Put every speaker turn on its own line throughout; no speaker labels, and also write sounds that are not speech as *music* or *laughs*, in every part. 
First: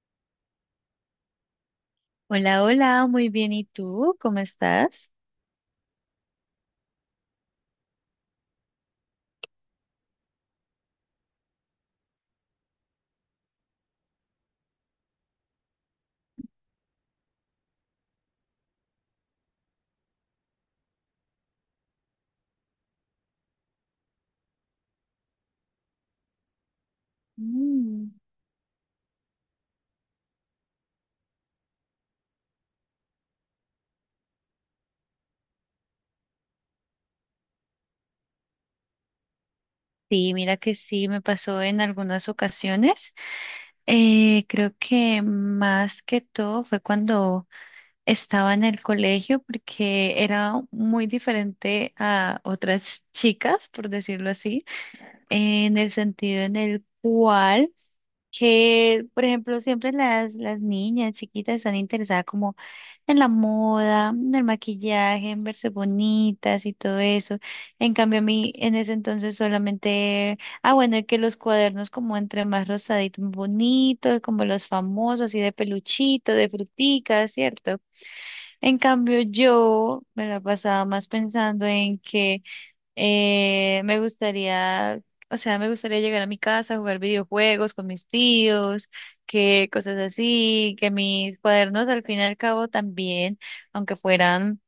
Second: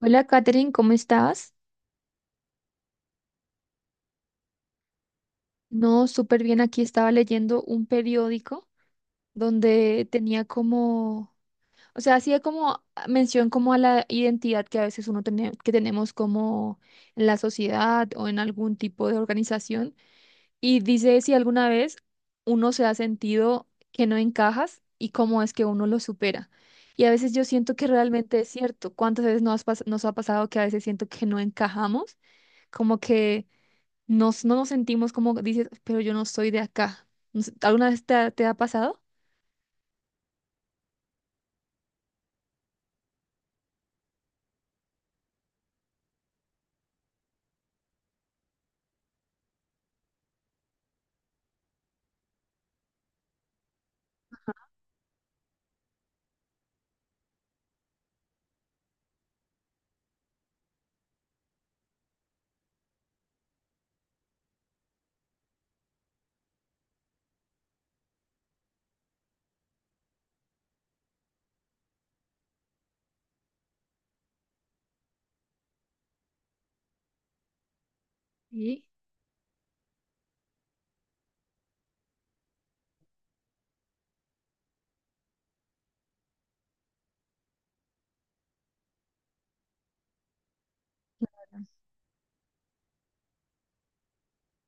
Hola, Katherine, ¿cómo estás?
Hola, hola, muy bien. ¿Y tú? ¿Cómo estás?
No, súper bien. Aquí estaba leyendo un periódico donde tenía hacía como mención como a la identidad que a veces uno tiene, que tenemos como en la sociedad o en algún tipo de organización. Y dice si alguna vez uno se ha sentido que no encajas y cómo es que uno lo supera. Y a veces yo siento que
Mm.
realmente es cierto. ¿Cuántas veces nos ha pasado que a veces siento que no encajamos? Como que no nos sentimos como dices, pero yo no soy de acá. No sé, ¿alguna vez te ha pasado?
Sí, mira que sí, me pasó en algunas ocasiones. Creo que más que todo fue cuando estaba en el colegio porque era muy diferente a otras chicas, por decirlo así, en el sentido en el cual que, por ejemplo, siempre las niñas chiquitas están interesadas como en la moda, en el maquillaje, en verse bonitas y todo eso. En cambio, a mí en ese entonces solamente, ah, bueno, y que los cuadernos, como entre más rosaditos, bonitos, como los famosos, así de peluchito, de fruticas, ¿cierto? En
Sí.
cambio, yo me la pasaba más pensando en que me gustaría, o sea, me gustaría llegar a mi casa, jugar videojuegos con mis tíos, que cosas así, que mis cuadernos al fin y al cabo también, aunque fueran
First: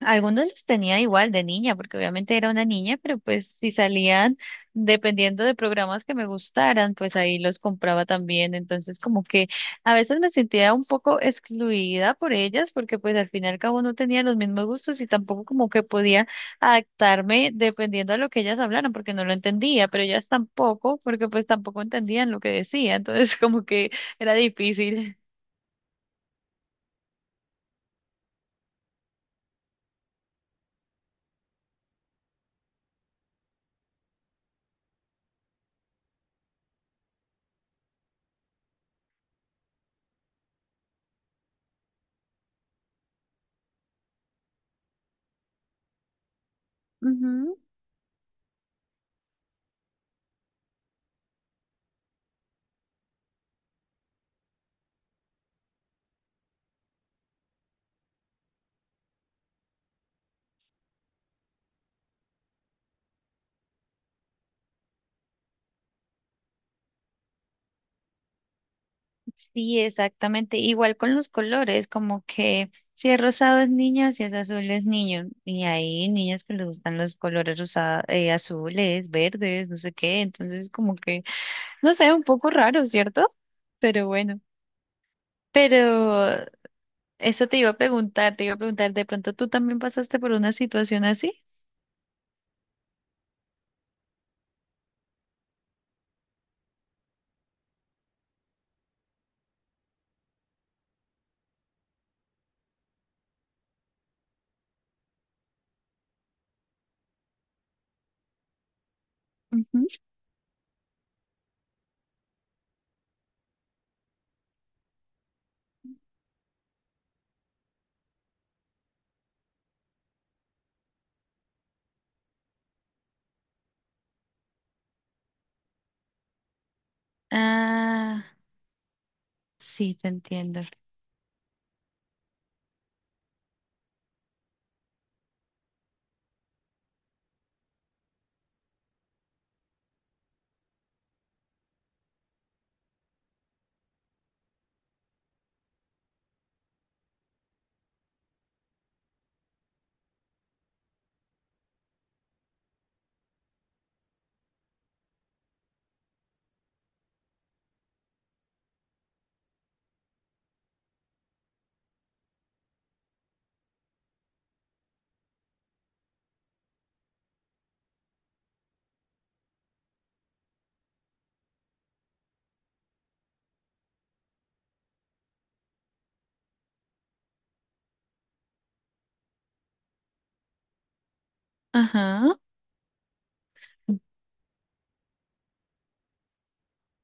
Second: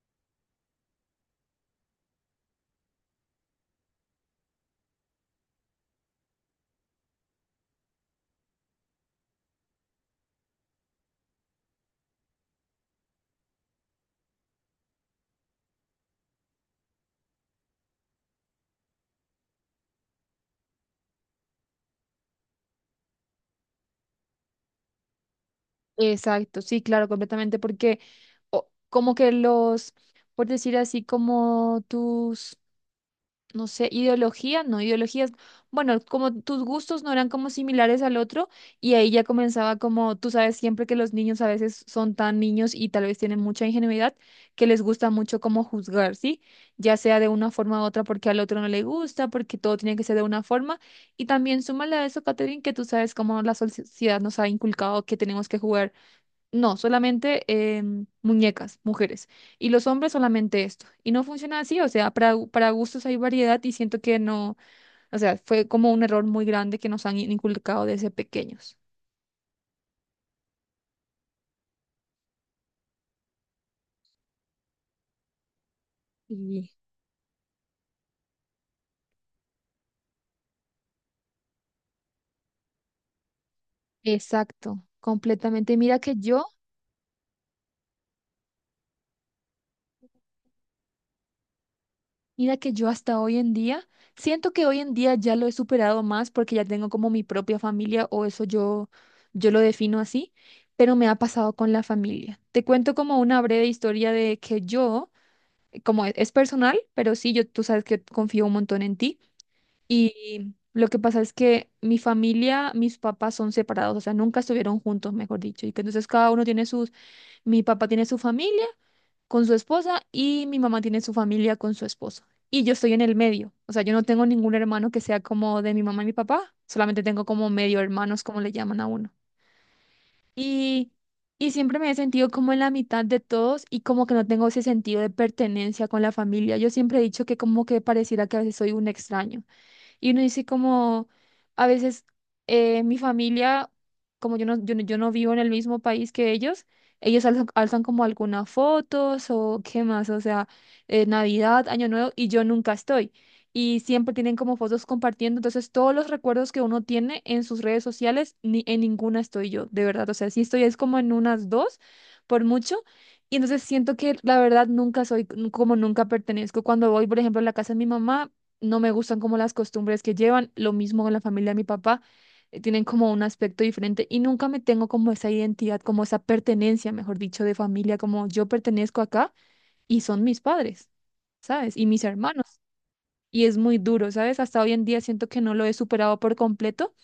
algunos, los tenía igual de niña, porque obviamente era una niña, pero pues si salían, dependiendo de programas que me gustaran, pues ahí los compraba también. Entonces como que a veces me sentía un poco excluida por ellas, porque pues al fin y al cabo no tenía los mismos gustos y tampoco como que podía adaptarme dependiendo a lo que ellas hablaran, porque no lo entendía, pero ellas tampoco, porque pues tampoco entendían lo que decía. Entonces *laughs* como que era difícil.
Exacto, sí, claro, completamente, porque como que por decir así, como tus no sé, ideología, no, ideologías, bueno, como tus gustos no eran como similares al otro y ahí ya comenzaba como, tú sabes siempre que los niños a veces son tan niños y tal vez tienen mucha ingenuidad que les gusta mucho como juzgar, ¿sí? Ya sea de una forma u otra porque al otro no le gusta, porque todo tiene que ser de una forma y también súmale a eso, Catherine, que tú sabes cómo la sociedad nos ha inculcado que tenemos que jugar no, solamente muñecas, mujeres. Y los hombres solamente esto. Y no funciona así, o sea, para gustos hay variedad y siento que no, o sea, fue como un error muy grande que nos han inculcado desde pequeños.
Sí, exactamente. Igual con los colores, como que si es rosado es niña, si es azul es niño. Y hay niñas que les
Sí.
gustan los colores azules, verdes, no sé qué. Entonces, como que, no sé, un poco raro, ¿cierto? Pero bueno.
Exacto, completamente.
Pero eso te iba a preguntar, te iba a preguntar, ¿de pronto tú también pasaste por una situación así?
Mira que yo hasta hoy en día, siento que hoy en día ya lo he superado más porque ya tengo como mi propia familia o yo lo defino así, pero me ha pasado con la familia. Te cuento como una breve historia de que yo como es personal, pero sí, yo, tú sabes que confío un montón en ti.
Ujú.
Y lo que pasa es que mi familia, mis papás son separados, o sea, nunca estuvieron juntos, mejor dicho. Y que entonces cada uno tiene sus, mi papá tiene su familia con su esposa y mi mamá tiene su familia con su esposo. Y yo estoy en el medio, o sea, yo no tengo ningún hermano que sea como de mi mamá y mi papá, solamente tengo como medio hermanos,
Ah,
como le llaman a uno.
sí, te entiendo.
Y, y siempre me he sentido como en la mitad de todos y como que no tengo ese sentido de pertenencia con la familia. Yo siempre he dicho que como que pareciera que a veces soy un extraño. Y uno dice como, a veces mi familia, como yo no vivo en el mismo país que ellos alzan como algunas fotos o qué más, o sea, Navidad, Año Nuevo, y yo nunca estoy. Y siempre tienen como fotos compartiendo, entonces todos los recuerdos que uno tiene en sus redes sociales, ni en ninguna estoy yo, de verdad. O sea, sí estoy es como en unas dos, por mucho. Y entonces siento que la verdad nunca soy, como nunca pertenezco. Cuando voy, por ejemplo, a la casa de mi mamá, no me gustan como las costumbres que llevan, lo mismo con la familia de mi papá, tienen como un aspecto diferente y nunca me tengo como esa identidad, como esa pertenencia, mejor dicho, de familia, como yo pertenezco acá y son mis padres, ¿sabes? Y mis
Ajá.
hermanos. Y es muy duro, ¿sabes? Hasta hoy en día siento que no lo he superado por completo,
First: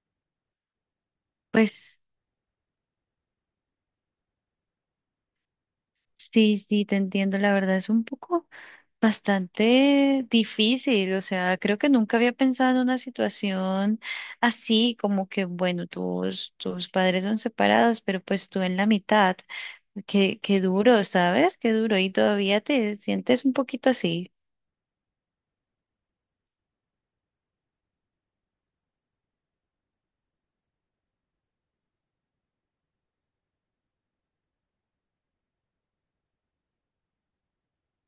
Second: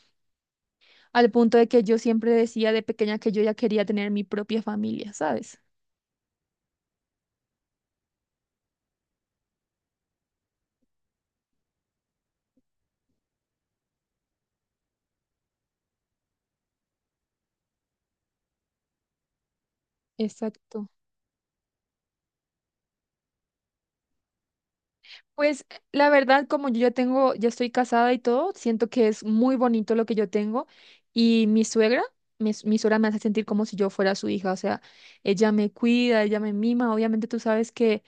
al punto de que yo
Pues.
siempre decía de pequeña que yo ya quería tener mi propia familia, ¿sabes?
Sí, sí, te entiendo. La verdad es un poco bastante difícil. O sea, creo que nunca había pensado en una situación así, como que, bueno, tus padres son separados, pero pues tú en la mitad. Qué, qué
Exacto.
duro, ¿sabes? Qué duro. Y todavía te sientes un poquito así.
Pues la verdad, como yo ya tengo, ya estoy casada y todo, siento que es muy bonito lo que yo tengo. Y mi suegra, mi suegra me hace sentir como si yo fuera su hija, o sea, ella me cuida, ella me mima. Obviamente tú sabes que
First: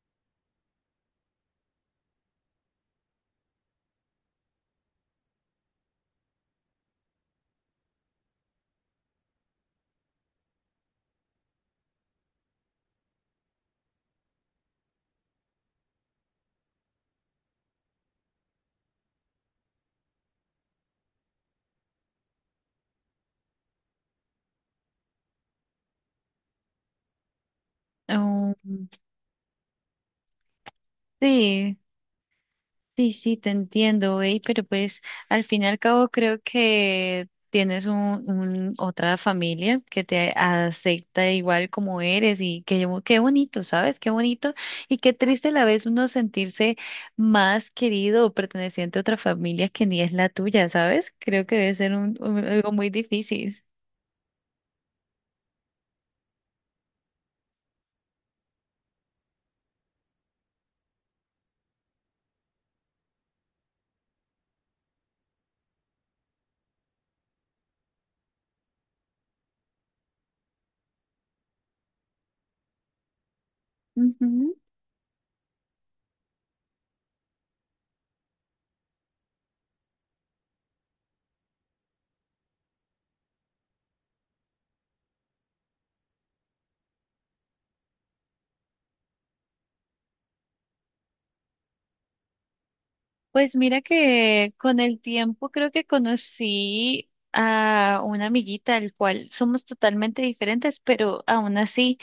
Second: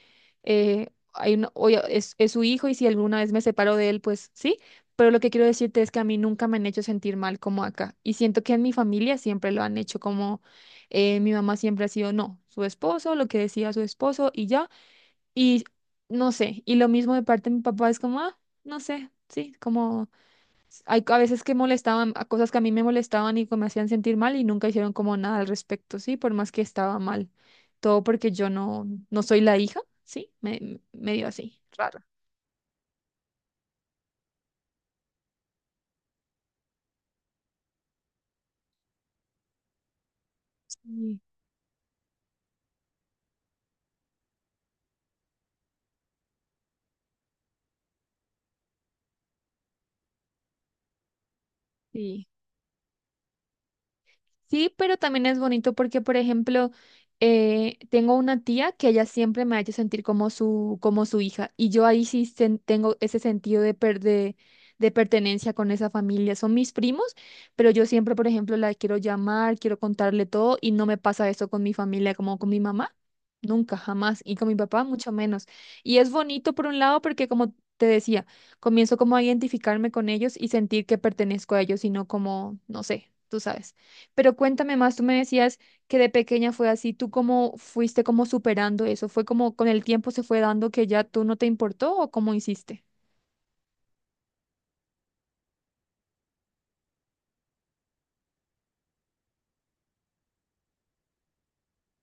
hay una- oye, es su hijo y si alguna vez me separo de él, pues sí. Pero lo que quiero decirte es que a mí nunca me han hecho sentir mal como acá. Y siento que en mi familia siempre lo han hecho como mi mamá siempre ha sido, no, su esposo, lo que decía su esposo y ya. Y no sé, y lo mismo de parte de mi papá es como, ah, no sé, sí, como hay a veces que molestaban a cosas que a mí me molestaban y que me hacían sentir mal y nunca hicieron como nada al respecto, sí, por más que estaba mal. Todo porque yo
Oh,
no, no soy la hija, sí, me dio así,
sí.
raro.
Sí, sí, te entiendo, güey, pero pues al fin y al cabo creo que tienes un, otra familia que te
Sí,
acepta igual como eres y qué bonito, ¿sabes? Qué bonito y qué triste a la vez uno sentirse más querido o perteneciente a otra familia que ni es la tuya, ¿sabes? Creo que debe ser un,
sí.
algo muy difícil.
Sí, pero también es bonito porque, por ejemplo, tengo una tía que ella siempre me ha hecho sentir como como su hija y yo ahí tengo ese sentido de pertenencia con esa familia. Son mis primos, pero yo siempre, por ejemplo, la quiero llamar, quiero contarle todo y no me pasa eso con mi familia como con mi mamá. Nunca, jamás. Y con mi
Ujú.
papá, mucho menos. Y es bonito por un lado porque, como te decía, comienzo como a identificarme con ellos y sentir que pertenezco a ellos y no como, no sé, tú sabes. Pero cuéntame más, tú me decías que de pequeña fue así, ¿tú cómo fuiste como superando eso? ¿Fue como con el tiempo se fue dando que ya tú no te importó o cómo hiciste?
Pues mira que con el tiempo creo que conocí a una amiguita, al cual somos totalmente diferentes, pero aún así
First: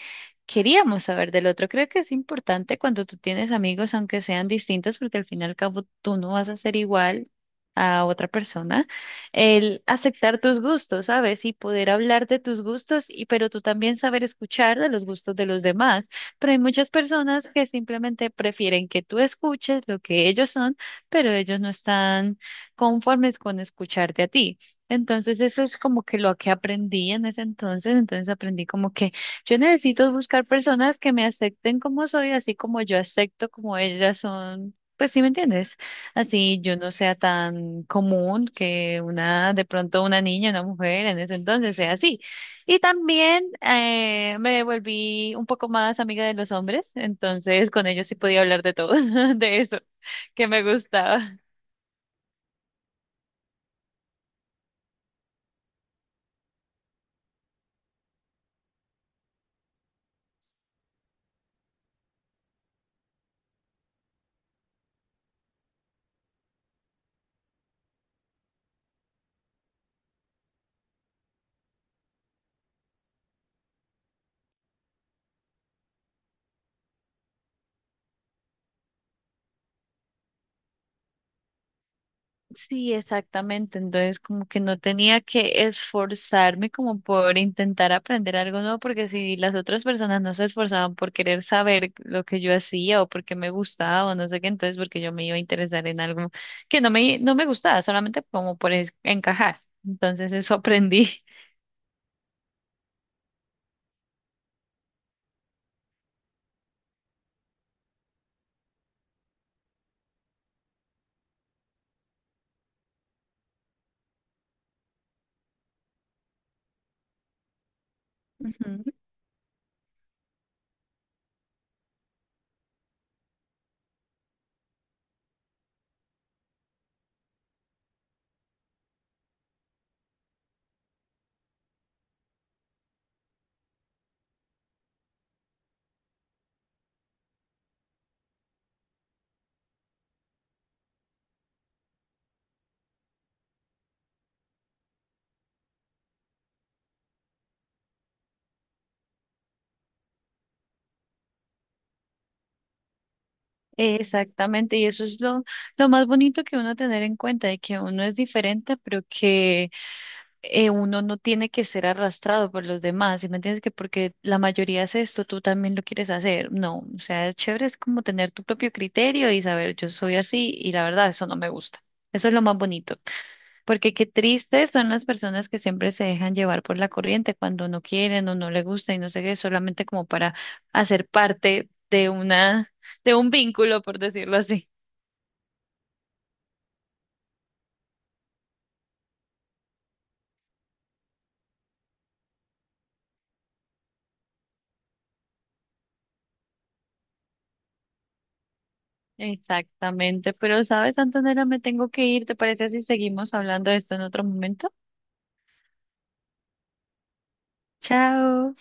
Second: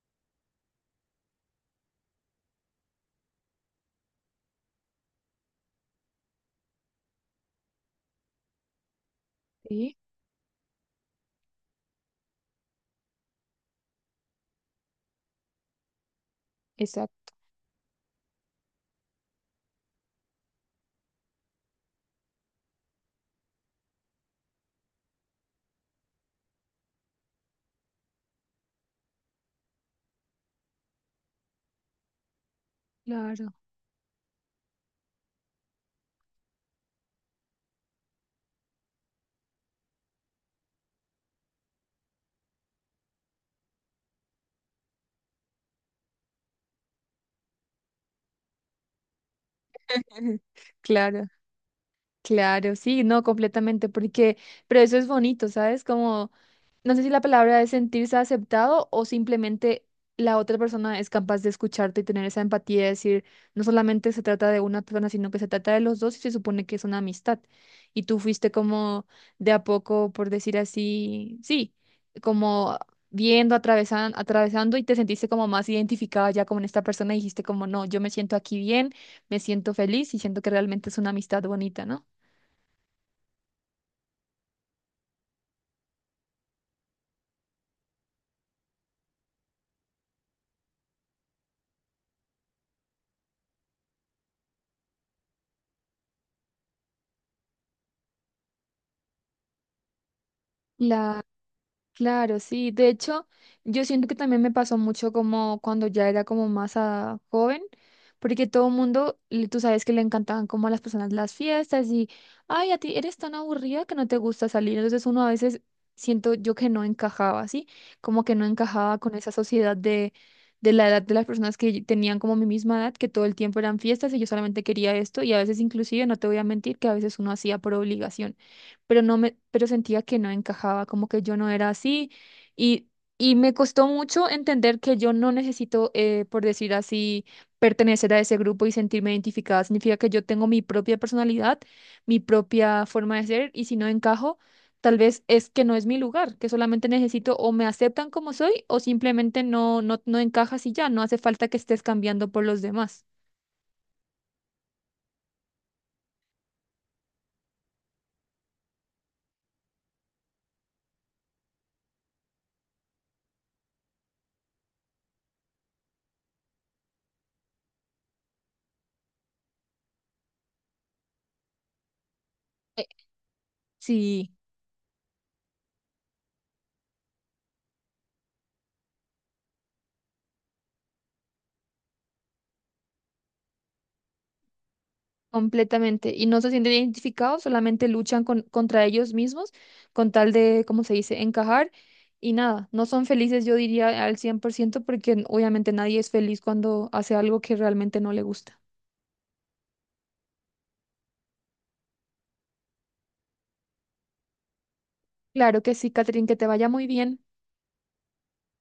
queríamos saber del otro. Creo que es importante cuando tú tienes amigos, aunque sean distintos, porque al fin y al cabo tú no vas a ser igual a otra persona, el
Sí,
aceptar tus gustos, ¿sabes? Y poder hablar de tus gustos, y pero tú también saber escuchar de los gustos de los demás. Pero hay muchas
exacto.
personas que simplemente prefieren que tú escuches lo que ellos son, pero ellos no están conformes con escucharte a ti. Entonces eso es como que lo que aprendí en ese entonces, entonces aprendí como que yo necesito buscar personas que me acepten como soy, así como yo acepto
Claro,
como ellas son. Pues sí, ¿me entiendes? Así yo no sea tan común que una, de pronto una niña, una mujer en ese entonces sea así. Y también me volví un poco más amiga de los hombres, entonces con ellos sí podía hablar de todo, *laughs* de eso
*laughs*
que me
claro.
gustaba.
Claro, sí, no, completamente, porque, pero eso es bonito, ¿sabes? Como, no sé si la palabra es sentirse aceptado o simplemente la otra persona es capaz de escucharte y tener esa empatía de decir, no solamente se trata de una persona, sino que se trata de los dos y se supone que es una amistad. Y tú fuiste como de a poco, por decir así, sí, como viendo, atravesando y te sentiste como más identificada ya con esta persona y dijiste como, no, yo me siento aquí bien, me siento feliz y siento que realmente es una amistad bonita, ¿no?
Sí, exactamente. Entonces, como que no tenía que esforzarme como por intentar aprender algo nuevo, porque si las otras personas no se esforzaban por querer saber lo que yo hacía o porque me gustaba o no sé qué, entonces porque yo me iba a interesar en algo que no me gustaba, solamente como encajar. Entonces, eso aprendí.
La,
*laughs*
claro, sí. De hecho, yo siento que también me pasó mucho como cuando ya era como más joven, porque todo el mundo, tú sabes que le encantaban como a las personas las fiestas y, ay, a ti eres tan aburrida que no te gusta salir. Entonces uno a veces siento yo que no encajaba, ¿sí? Como que no
Ujú.
encajaba con esa sociedad de la edad de las personas que tenían como mi misma edad, que todo el tiempo eran fiestas y yo solamente quería esto y a veces inclusive, no te voy a mentir, que a veces uno hacía por obligación pero no me, pero sentía que no encajaba, como que yo no era así y, y me costó mucho entender que yo no necesito, por decir así, pertenecer a ese grupo y sentirme identificada. Significa que yo tengo mi propia personalidad, mi propia forma de ser y si no encajo, tal vez es que no es mi lugar, que solamente necesito o me aceptan como soy o simplemente no encajas y ya, no hace falta que estés cambiando por los demás.
Exactamente, y eso es lo más bonito que uno tener en cuenta, de que uno es diferente, pero que uno no tiene que ser arrastrado por los demás, ¿sí me entiendes? Que porque la mayoría hace esto, tú también lo quieres hacer. No, o sea, es chévere, es como tener tu propio criterio y saber, yo soy así y la verdad, eso no me gusta. Eso es lo más
Eh,
bonito, porque qué
Sí.
tristes son las personas que siempre se dejan llevar por la corriente cuando no quieren o no les gusta y no sé qué, solamente como para hacer parte de una, de un vínculo, por decirlo así.
Completamente. Y no se sienten identificados, solamente luchan contra ellos mismos con tal de, ¿cómo se dice?, encajar. Y nada, no son felices, yo diría, al 100% porque obviamente nadie es feliz cuando hace algo que realmente no le gusta.
Exactamente, pero sabes, Antonella, me tengo que ir, ¿te parece si seguimos hablando de esto en otro momento?
Claro que sí, Catherine, que te vaya muy bien.
Chao.